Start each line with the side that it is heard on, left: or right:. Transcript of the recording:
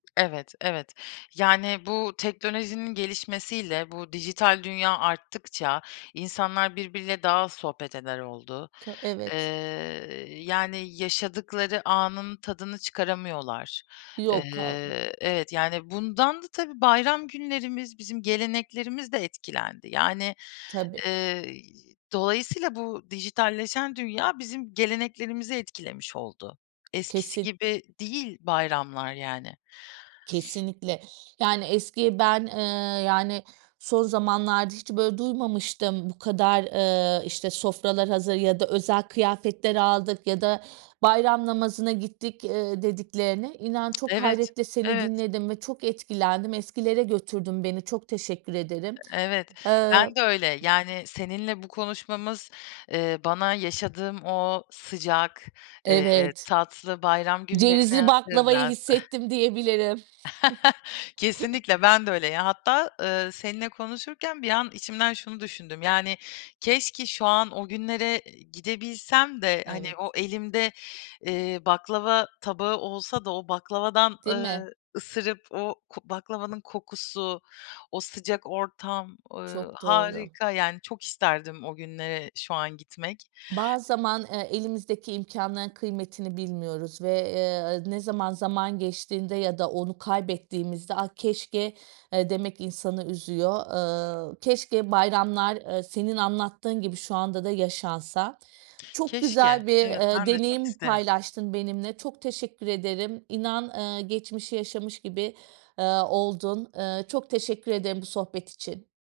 left: Evet, evet. Yani bu teknolojinin gelişmesiyle, bu dijital dünya arttıkça insanlar birbiriyle daha az sohbet eder oldu.
right: K
left: Iıı,
right: evet.
left: yani yaşadıkları anın tadını çıkaramıyorlar.
right: Yok. [unintelligible]
left: Iıı, evet, yani bundan da tabii bayram günlerimiz, bizim geleneklerimiz de etkilendi. Yani,
right: Tabii.
left: ııı, dolayısıyla bu dijitalleşen dünya bizim geleneklerimizi etkilemiş oldu. Eskisi
right: Kesin.
left: gibi değil bayramlar yani.
right: Kesinlikle! Yani eski ben, ııı, yani son zamanlarda hiç böyle duymamıştım, bu kadar, ııı, işte sofralar hazır ya da özel kıyafetler aldık ya da bayram namazına gittik, ııı, dediklerini. İnan çok
left: Evet,
right: hayretle seni
left: evet.
right: dinledim ve çok etkilendim eskilere götürdün beni çok teşekkür ederim.
left: Evet, ben de
right: Iıı
left: öyle. Yani seninle bu konuşmamız, ııı, bana yaşadığım o sıcak, ııı,
right: Evet.
left: tatlı bayram günlerini
right: Cevizli baklavayı
left: hatırlattı.
right: hissettim diyebilirim..
left: Kesinlikle! Ben de öyle ya. Hatta, ııı, seninle konuşurken bir an içimden şunu düşündüm, yani keşke şu an o günlere gidebilsem de, hani
right: Evet.
left: o elimde, ııı, baklava tabağı olsa da, o baklavadan,
right: Değil mi?
left: ııı, ısırıp o ko baklavanın kokusu, o sıcak ortam, ııı,
right: Çok doğru.
left: harika. Yani çok isterdim o günlere şu an gitmek.
right: Bazı zaman, eee, elimizdeki imkânların kıymetini bilmiyoruz ve, eee, ne zaman zaman geçtiğinde ya da onu kaybettiğimizde ah keşke, eee, demek insanı üzüyor. Iıı, keşke bayramlar, ııı, senin anlattığın gibi şu anda da yaşansa. Çok
left: Keşke!
right: güzel bir,
left: Evet
right: ııı,
left: ben de çok
right: deneyim
left: isterim.
right: paylaştın benimle. Çok teşekkür ederim, inan, ııı, geçmişi yaşamış gibi, ııı, oldum. Iıı, çok teşekkür ederim bu sohbet için.